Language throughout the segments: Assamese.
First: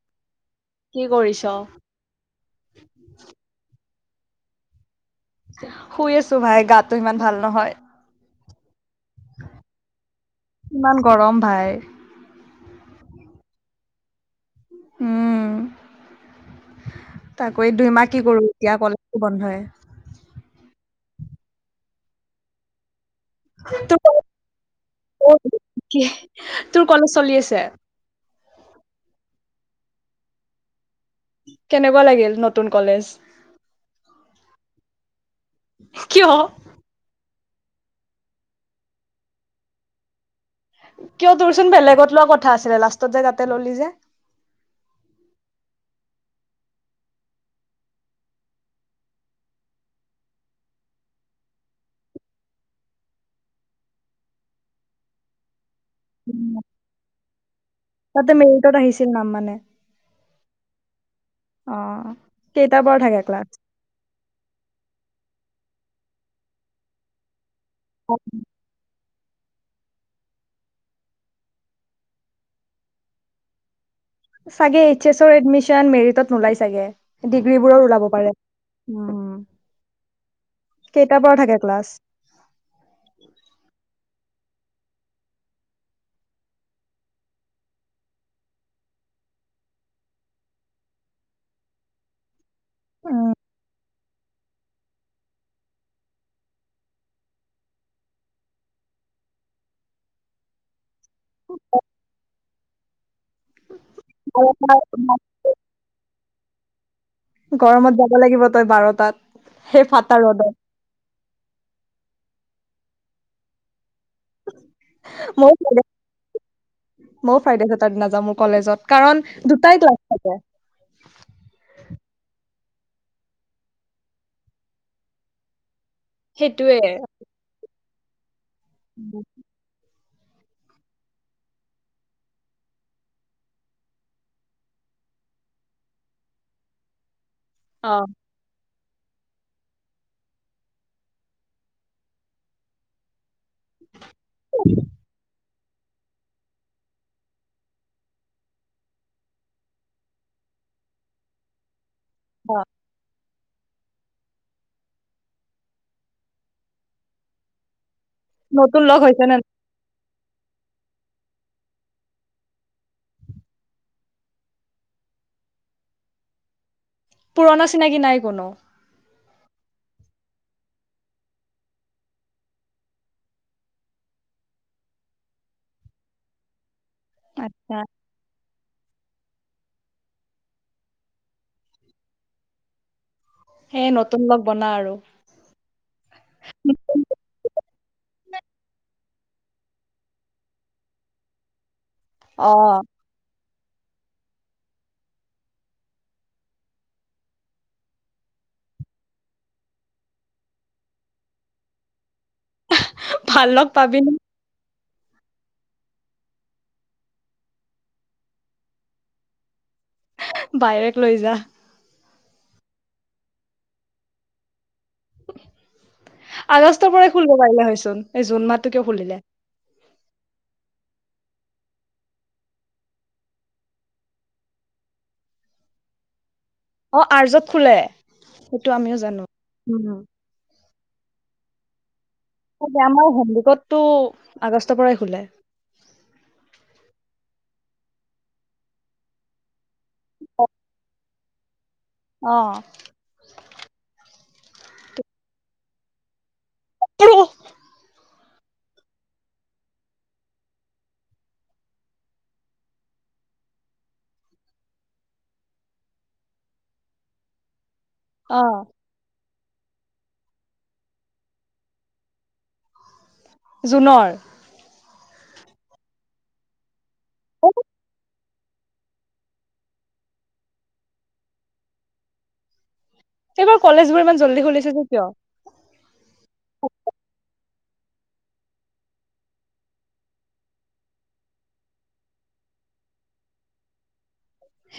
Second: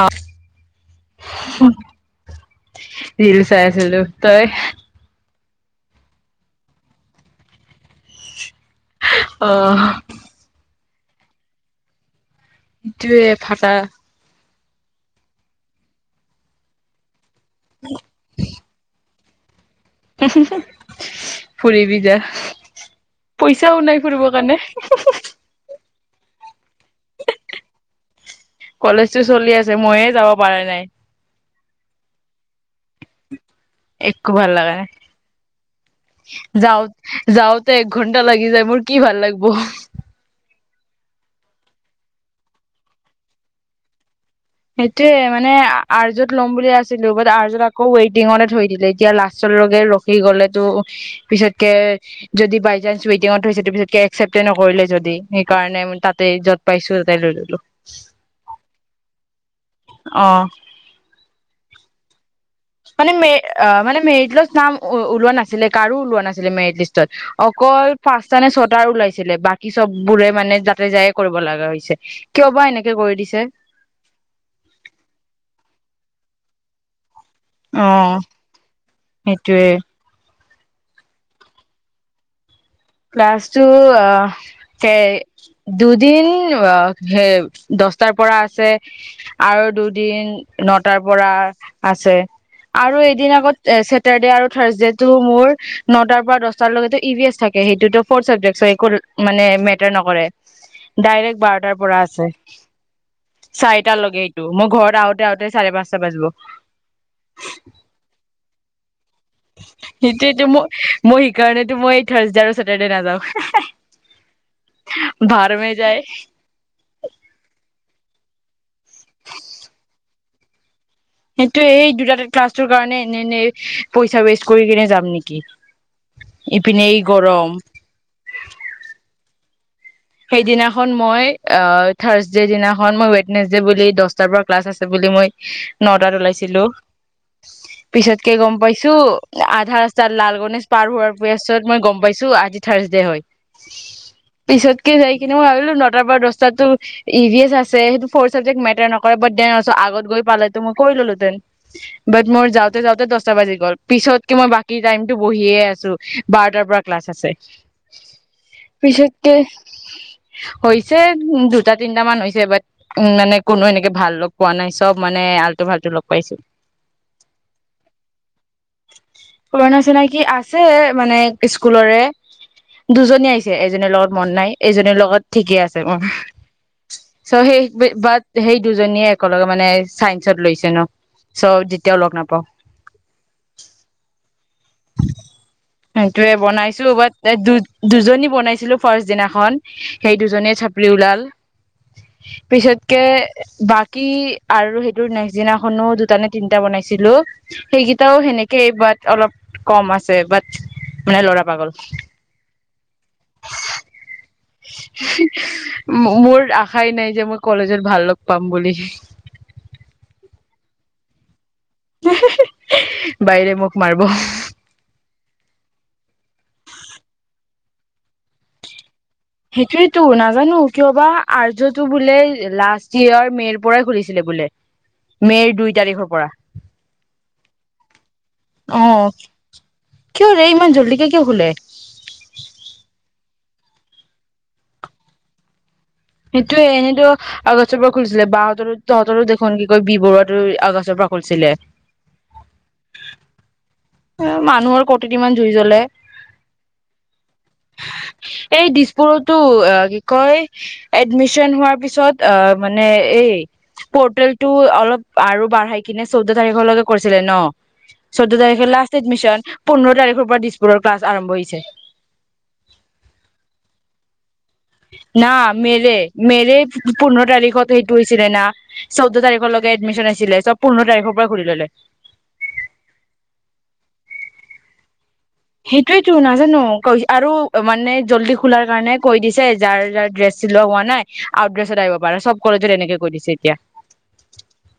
আ কি কৰিছ? হোউহুহ ৰীল চাই আছিলো। তই শুই আছো ভাই গাটো ইমান ভাল নহয়। অহ। কিমান গৰম ভাই। ইটোৱে ফাটা উমম। তাকো এই দুই মাহ কি কৰো এতিয়া কল বন্ধই। হো হো হো ফুৰিবি যা। পইচাও নাই ফুৰিবৰ কাৰণে হো হো হো। কিহি তোৰ কলেজ চলি আছে। কলেজতো চলি আছে মইয়ে যাব পাৰা নাই। কেনেকুৱা লাগিল নতুন কলেজ। একো ভাল লাগা নাই কিয় যাও। যাওঁতে এক ঘন্টা লাগি যায় মোৰ কি ভাল লাগব। কিয় তোৰচোন বেলেগত লোৱা কথা আছিলে লাষ্টত যাই তাতে ললি যে। সেইটোয়ে মানে আৰ্জত ল'ম বুলি আছিলো বাট আৰ্যত আকৌ ৱেইটিঙতে থৈ দিলে এতিয়া লাষ্টৰে ৰখি গলে আৰ্যত লম বুলি আছিলোঁ বাত আৰ্যত আকু ৱেইটিং তে থৈ দিলে এতিয়া লাষ্টৰ লকে ৰখি গলেটো পিছতকে যদি বাইচান্স ৱেটিঙত থৈছে তাৰ পিছতকে এক্কচেপ্ত এ নকৰিলে যদি সেইকাৰণে তাতে উম, যত পাইছো তাতে লৈ ললো তাতে মেৰিটত আহিছিল নাম মানে। অ। অঁ। মানে মে অ মানে মেৰিটত নাম ওলোৱা নাছিলে। কাৰো ওলোৱা নাছিলে মেৰিট লিষ্টত। অকল পাঁচটা নে ছটা ওলাইছে ছিলে বাকী চব বোৰে মানে যাতে যায়ে কৰিব লগা হৈছে কিয় বা এনেকে কৰি দিছে চাগে এইচ এছ ৰ এডমিশন মেৰিটত নোলায় চাগে। ডিগ্ৰীবোৰৰ ওলাব অ' পাৰে। সেইটোয়ে কেইটাৰ পৰা থাকে ক্লাছ। ক্লাছ টু অহ। সেই দুদিন ওৱ সেই দছটাৰ পৰা আছে আৰু দুদিন নটাৰ পৰা আছে। আৰু এদিন আগত এ ছেটাৰৰ্ডে আৰু থাৰ্ছডেত টো মোৰ নটাৰ পৰা দছটাৰ লৈকেতো ই ভি এছ থাকে সেই সেইটোতো ফৰ্থ চাবজেক্ট একো মানে মেটাৰ নকৰে ডাইৰেক্ট বাৰটাৰ উম পৰা আছে চাইড টা লাগে সেইটো মোৰ ঘৰত আহোতে গৰমত আহোতে চাৰে পাঁচটা বাজিব গৰমত যাব লাগিব তই বাৰটাত সেই ফাটা সেইটোয়েটো ৰ'দত মই মই সেইকাৰণেতো মই থাৰ দাৰ ওচৰত মই এতিয়া নাযাও হে হে মই ফাই যায় [inaudible] মই ফাইডে তাত নাযাও মোৰ কলেজত কাৰণ দুটাই [unintelligible] হব [inaudible] সেইটো এই দুটা ক্লাছটোৰ কাৰণে এনে এনে পইচা ৱেষ্ট কৰি কেনে যাম নেকি সেইটোৱে ইপনে এই গৰম ব [inaudible] সেইদিনাখন মই ৰ্থাৰছ ডে দিনাখন মই উৱেটনেছ বুলি দছটাৰ পৰা ক্লাছ আছে বুলি মই নটাত ওলাইছিলো অ পিছতকে গম পাইছো চঅ আধা ৰাস্তাত লাল গনেশ পাৰ হোৱাৰ পাছত মই গম পাইছো আজি থাৰ্চডে হয় [unintelligible] পিছত সেইখিনি ভাবিলো ন টাৰ পৰা দছটাটো ই ভ এছ আছে সেইটো ফৰ চাবজেক্ট মেটাৰ নকৰে বাট দে আগত গৈ পালেটো মই কৰি ললোঁহেতেন বাট মোৰ অ যাওঁতে যাওঁতে দছ টা বাজি গ'ল পিছতকে মই বাকী টাইমতটো বহিয়ে আছো বাৰটাৰ পৰা ক্লাছ আছে নতুন লগ হৈছে পিছতকে নে হৈছে দুটা তিনটা মান হৈছে বাট উম মানে কোনো এনেকে ভাল লগ পোৱা নাই চব মানে আলটু ফাল্টু লগ পাইছো পুৰণা চিনাকি নাই কোনো পুৰণা চিনাকি আছে মানে স্কুলৰে দুজনী আহিছে এজনীৰ লগত মন নাই এইজনীৰ লগত ঠিকে আছে উম চ আচ্ছা হেই বাত হেই দুজনীয়ে একেলগে মানে চাইন্সত লৈছে ন চ যেতিয়াও লগ নাপাওঁ সেই নতুন লগ বনা আৰু সেইটোয়ে বনাইছিলো বাট এক দু দুজনী বনাইছিলো ফাৰ্ষ্ট দিনাখন সেই দুজনীয়ে চাপৰি ওলাল অ পিছতকে বাকী আৰু সেইটো নেক্স দিনাখনো দুটা নে তিনটা বনাইছিলো সেইকেইটাও সেনেকেই বাট অলপ কম আছে বাট মানে লৰা পাগল ভাল লগ পাবি ন মোৰ আশাই নাই যে মই কলেজত ভাল লগ পাম বুলি। বাইৰেক লৈ যা। বাইৰে মোক মাৰিব। আগষ্টৰ পৰাই খুলিব পাৰিলে হয়চোন এই জুন মাহটোকে খুলিলে। সেইটো নাজানো কিয়বা আৰ্যতটো বোলে লাষ্ট ইয়েৰ মে'ৰ পৰাই খুলিছিলে বোলে মে'ৰ দুই তাৰিখৰ পৰা। অ আৰ্যত খোলে সেইটো আমিও অ' জানো দেৰিকে খোলে টো আগষ্টৰ পৰাই খোলে সেইটোয়ে এনেতো আগষ্টৰ পৰা খুলিছিলে বাহঁতৰো তহঁতৰো দেখোন একো বি বৰুৱটো আগষ্টৰ পৰা খোলিছিলে অহ এ মানুহৰ কতিত ইমান জুই জ্বলে। ট্ৰু। এই দিছপুৰতো অ কি কয় এডমিচন হোৱাৰ পিছত অ মানে এই পৰ্টেল টো অলপ আৰু বাঢ়াই কিনে চৈধ্য তাৰিখলৈকে কৰিছিলে ন চৌধ অ তাৰিখে লাষ্ট এডমিশন। পোন্ধৰ তাৰিখৰ পৰা দিছপুৰৰ ক্লাছ আৰম্ভ হৈছে। জুনৰ। না মেৰে মেৰে পোন্ধৰ অ, তাৰিখত সেইটো হৈছিলে না চৌধ্ তাৰিখলৈকে এডমিশন আছিলে চব পোন্ধৰ তাৰিখৰ পৰা খুলি ললে। এইবাৰ কলেজ বোৰ ইমান জল্দি খুলিছে যে কিয়? সেইটোয়েতো নাজানো আৰু মানে জল্দি খোলাৰ কাৰণে কৈ দিছে যাৰ যাৰ ড্ৰেছ চিলোৱা হোৱা নাই আউট ড্ৰেছত আহিব পাৰ চব কলেজত এনেকে কৈ দিছে এতিয়া।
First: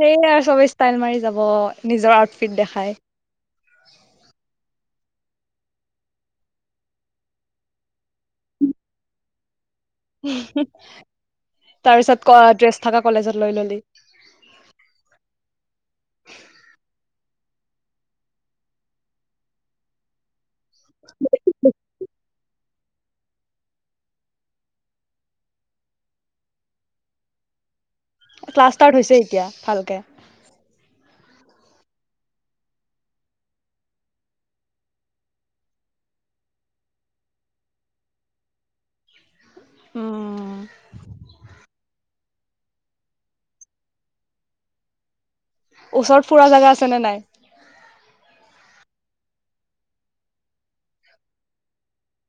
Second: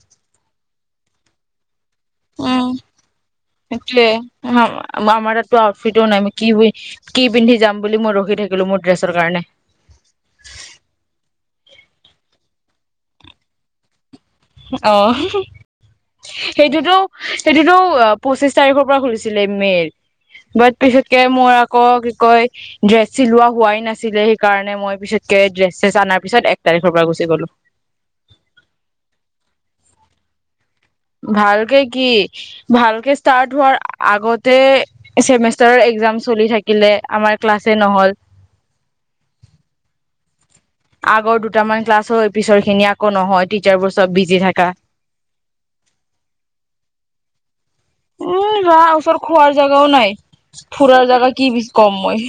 সেইয়ে আৰু চবে ষ্টাইল মাৰি যাব। নিজৰ আউটফিট উম দেখাই হেতুৱে আমাৰ তাতো আউটফিটও নাই কি কি পিন্ধি যাম বুলি মই ৰখি থাকিলো মোৰ ড্ৰেছৰ কাৰণে তাৰ পিছত ড্ৰেছ থকা কলেজত লৈ ললি। অ সেইটোতো সেইটোতো পঁচিশ তাৰিখৰ পৰা খুলিছিলে মেৰ বাট পিছতকে মোৰ আকৌ কি কয় ড্ৰেছ চিলোৱা হোৱাই নাছিলে সেইকাৰণে মই পিছতকে ড্ৰেছ চেছ অনাৰ পিছত এক তাৰিখৰ পৰা গুচি গলো। ক্লাছ ষ্টাৰ্ট হৈছে এতিয়া ভালকে ভালকে কি ভালকে ষ্টাৰ্ট হোৱাৰ আগতে চছেমষ্টাৰৰ এক্জাম চলি থাকিলে আমাৰ ক্লাছে নহল ওম আগৰ দুটামান ক্লাছ হৈ পিছৰ খিনি আকৌ নহয় টিচাৰবোৰ চব বিজি থাকা। ওচৰত ফুৰা জোগা আছে নে নাই? উম বা খোৱাৰ জাগাও নাই ফুৰাৰ জাগা কি বছ কম মই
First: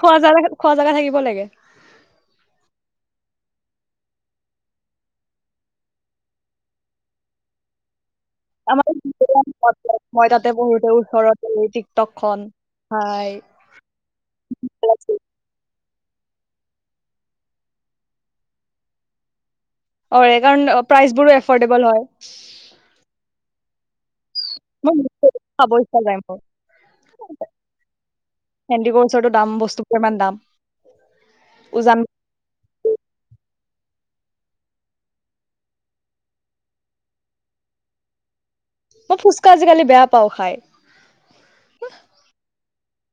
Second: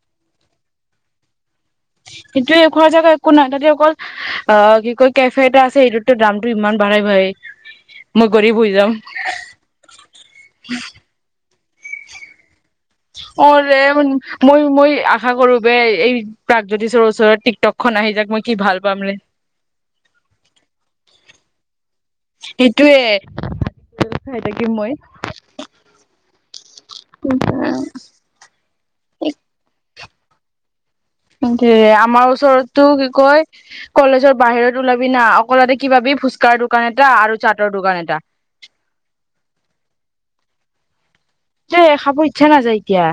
খোৱা জা খোৱা জাগা থাকিব লাগে। সেইটো খোৱা জেগা একো নাই তাতে অকল অ কি কয় কেফে এটা আছে এইটোতো দামটো ইমান বাঢ়াই বাঢ়েই আমাৰ মই তাতে পঢ়োতে ওচৰত টিকটক খন হাই অ মই মই আশা কৰো বে এই প্ৰাগজ্যোতিষৰ ওচৰত টিকটকখনন আহি যাক মই কি ভাল পাম ৰে অ এইকাৰণ প্ৰাইচবোৰো এফৰ্ডেবল হয় সেইটোয়ে খাই থাকিম মই নি খাব ইচ্ছা যায় মোৰ হেডিক ওচৰতো দাম বস্তু কিমান দাম ক উজান আমাৰ ওচৰত তোৰ কি কয় কলেজৰ বাহিৰত ওলাবি না অকল দেখিপাবি ফুচকাৰ দোকান এটা আৰু চাটৰ দোকান এটা মই ফুচকা আজিকালি বেয়া পাওঁ খাই যে খাব ইচ্ছা নাযায় কিয়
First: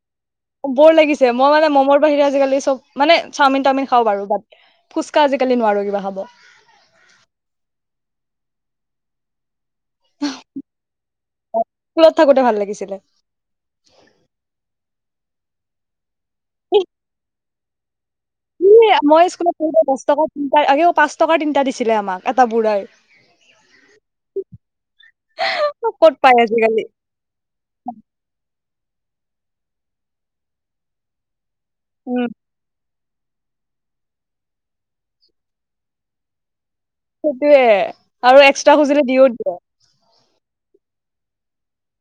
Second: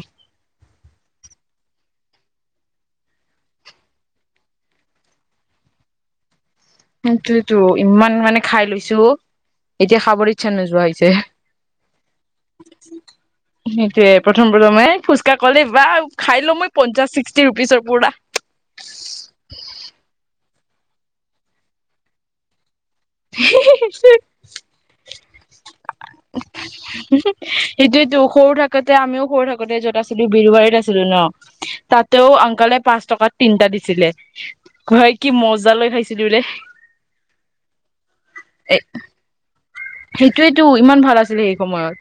বৰ লাগিছে মই মানে মমৰ বাহিৰে আজিকালি চব মানে চাওমিন তাওমিন খাব পাৰো‌ ‌বাট ফুচকা আজিকালি নোৱাৰো কিবা খাব সেইটোৱেটো ইমান মানে খাই লৈছো এতিয়া খাবৰ ইচ্ছা নোযোৱা হৈছে স্কুলত থাকোতে ভাল লাগিছিলে সেইটোৱে প্ৰথম প্ৰথমে ফুচ তই ক'লি বা খাই লও মই পঞ্চাশ ছিক্সটি ৰুপিচৰ পুৰা তিনিটায়ে পাঁচ টকাৰ তিনিটা দিছিলে আমাক এটা বুঢ়াই [unintelligible] ক'ত পায় আজিকালি সেইটোয়েতো সৰু থাকোতে আমিও সৰু থাকোতে যত আছিলো বিৰুবাৰীত আছিলো ন উম তাতেও আংকলে পাছ টকাত তিনটা দিছিলে ঘুৰাই কি মজা লৈ খাইছিলি বোলে সেইটোয়ে আৰু এক্সট্ৰা খুজিলে দিও দিয়ে সেইটোৱেটো ইমান ভাল আছিলে সেই সময়ত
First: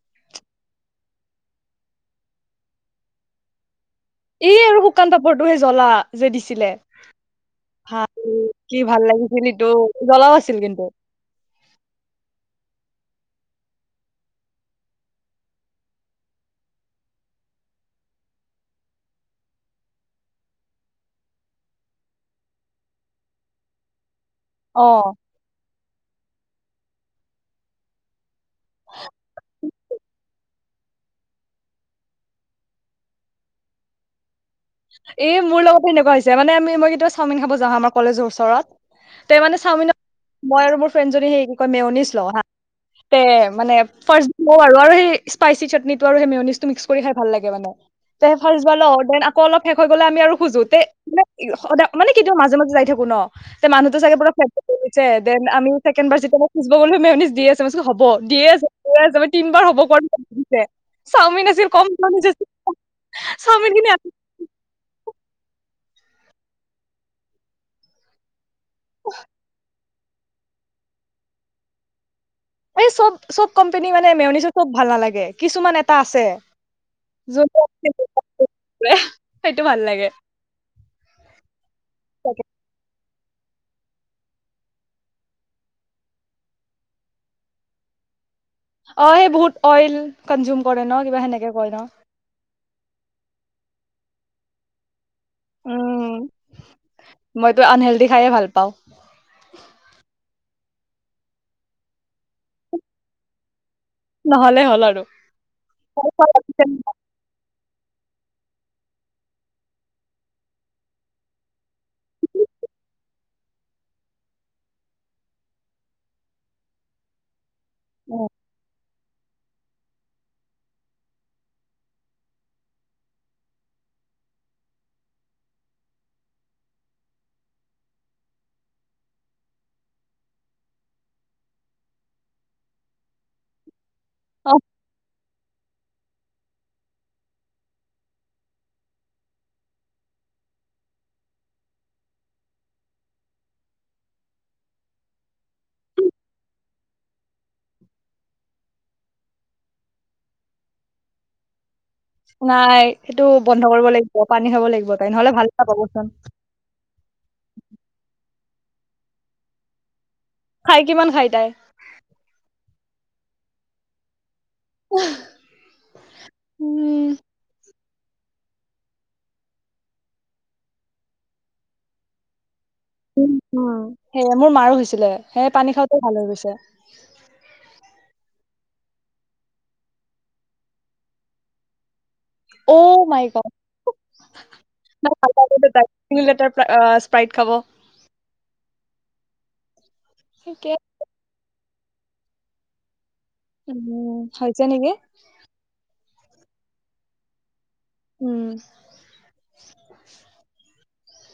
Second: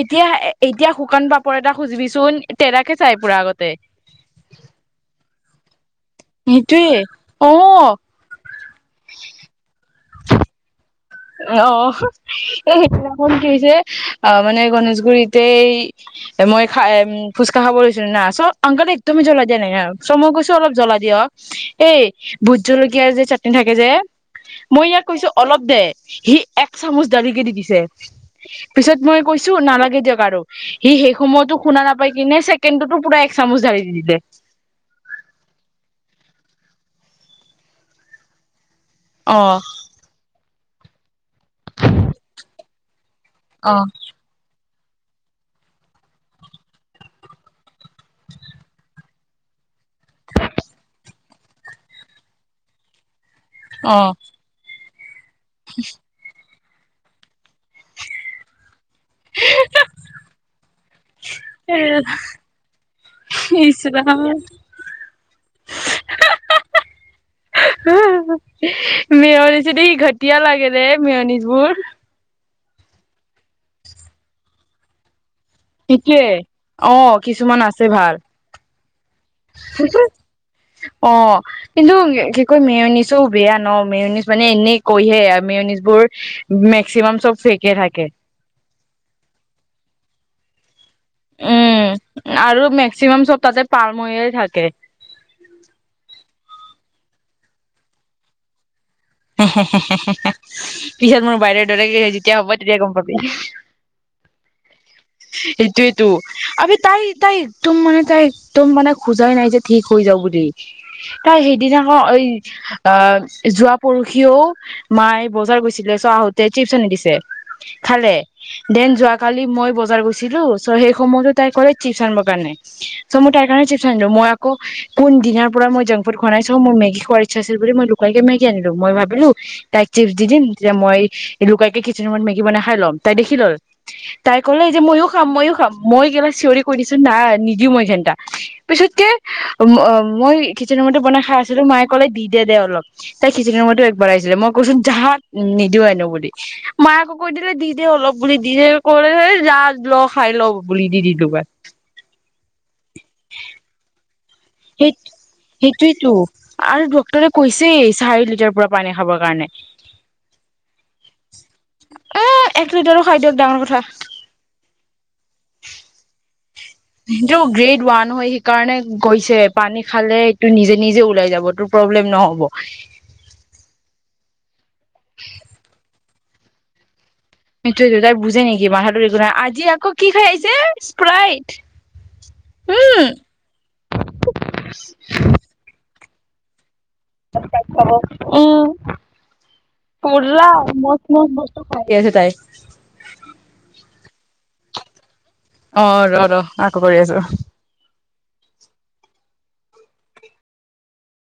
এতিয়া এতিয়া শুকান পাপৰ এটা খুজিবিচোন তেৰাকে চাই পুৰা আগতে এই আৰু শুকান পাপৰটোহে জ্বলা যে দিছিলে সেইটোয়ে অ ভাল কি ভাল লাগিছিল ইটো জ্বলাও আছিল কিন্তু অ এই সেইদিনাখন যে কি হৈছে আহ মানে গনেশগুৰিতে মই খাই ফুচকা খাব লৈছিলো না চ আংকলে একদম জ্বলা দিয়া নাই ন চ মই কৈছো অলপ জ্বলা দিয়ক এই ভোট জলকীয়া যে চাটনি থাকে যে মই অ ইয়াক কৈছো অলপ দে সি এক চামুচ ঢাৰি দি দিছে পিছত মই কৈছো নালাগে দিয়ক আৰু সি সেই সময়তো শুনা নাপাই কিনে ছেকেণ্ডতো পুৰা এক চামুচ ঢাৰি দি দিলে এই মোৰ লগত এনেকুৱা হৈছে মানে আমি মই কেতিয়াবা চাওমিন খাব যাওঁ আমাৰ কলেজৰ ওচৰত তই অ মানে চাওমিনৰ মই আৰু মোৰ ফ্ৰেডজনী মোক কয় মেউনিছ ল হা তে মানে ফাৰ্ষ্ট ল আৰু আৰু সেই স্পাইচি চাটনিটো আৰু সেই মেনিজটো মিক্স কৰি খাই ভাল লাগে মানে ত ফাৰবাল অ অলপ শেষ হৈ গ'লে আমি আৰু খোজোতে মান-সদ-মানে কিতিয়া মাজে, মাজে যায় থাকো ন? তে, অ মানুহটো চাগে পুৰা [unintelligible] [unintelligible] দেন আমি ছেকেণ্ড বাৰ [unintelligible] [unintelligible] ইচ ৰাম [unintelligible] [unintelligible] তিয়া লাগে ৰে, মেঅণিজবোৰ এই চব, চব কোম্পানী মানে মেওনিজত মোক ভাল নালাগে। কিছুমান এটা আছে সেইটোৱে অ', যোনটো কিছুমান আছে ভাল সেইটো ভাল লাগে অ', কিন্তু কি কয় মিয়নিচ চ বেয়া ন? মেয়নিজ মানে এনেই কৈহে আৰু মেয়নিছ বোৰ মেক্সিমাম চব ফেকে থাকে। অ', সেই বহুত অইল কনজিউম কৰে ন কিবা সেনেকে কয় ন উম, আৰু মেক্সিমাম চপ তাতে পাৰ মৰিয় থাকে উম, মইতো আনহেলডি খায়ে ভাল পাওঁ। পিছত মোৰ বাইদেউৰ দৰে যেতিয়া হ'ব তেতিয়া গম পাবি। নহ'লে হ'ল আৰু অ এইটোইটো আবে তাই, তাই একদম মানে তাই একদম মানে খোজাই নাই যে ঠিক হৈ যাওঁ বুলি তাই সেইদিনা আকৌ এই অহ, যোৱা পৰহিও মায়ে বজাৰ গৈছিলে চ' আহোতে চিপছ আনি দিছে। খালে, দেন যোৱা কালি মই বজাৰ গৈছিলোঁ চ' হেই সময়তে তাই কলে চিপচ আনিব কাৰনে চ' মই তাইৰ কাৰণে চিপচ আনিলোঁ মই আকৌ কোন দিনা পৰা জৈন ফুট খোৱা নাই চ' মোৰ মেগী খোৱাৰ ইটচা আছিল বুলি চ' লুকুৱাই কেনে আনিলো মই ভাবিলো তাইক চিপছ দি দিম তেতিয়া মই লুকোই কিনে কিচেন ৰুমত মেগী বনাই খাই ল'ম তাই দেখি ল'ল তাই ক'লে যে ময়ো খাম, ময়ো খাম। মই একেবাৰে চিঞৰি কৈ দিছো না নিদিও মই ঘেন্টা পিছতকে মই কিচেন ৰুমতে বনাই খাই আছিলো মায়ে ক'লে দি দে দে অলপ। তাই খিচিঙি খাওঁতেও একবাৰ আহিছিলে মই কৈছো জা নিদিওঁ আনো বুলি মায় আকো কৈ দিলে দি দে অলপ বুলি দি দে ক'লে জাহ ল' খাই ল' বুলি দি দিলো দুবাৰ। নাই। সেইটো বন্ধ কৰিব লাগিব পানী খাব লাগিব সেই তাই নহ'লে ভাল নাপাবচোন সেইটোয়েটো আৰু ডক্টৰে কৈছে চাৰি লিটাৰ পৰা পানী খাবৰ কাৰণে। খাই কিমান খাই তাই? এ এক লিটাৰো খাই দিয়ক ডাঙৰ কথা। অহ। টো গ্ৰেড ওৱান নহয় সেইকাৰণে গৈছে পানী খালেটো নিজে নিজে ওলাই যাব তোৰ প্ৰব্লেম নহ'ব। উম, অ', সেয়াই মোৰ মাৰো হৈছে। ছিলে পানী খাওঁ এ ভালে হৈ গৈছে। [unintelligible] তাই বুজে নেকি? বাহাদুৰি পুৰা। আজি আকৌ কি খাই আহিছে, স্প্ৰাইট। উম, অ', মাই গ'ড! উ। [unintelligible] তিনি লিটাৰ প্ৰায় [unintelligible] হ'ব। উম। পুলাও। মই মই [inaudible] ঠিকেই আছে তাই। উম, হৈছে নিকি? অ', ৰ', ৰ'। আকৌ কৰি আছো। উম।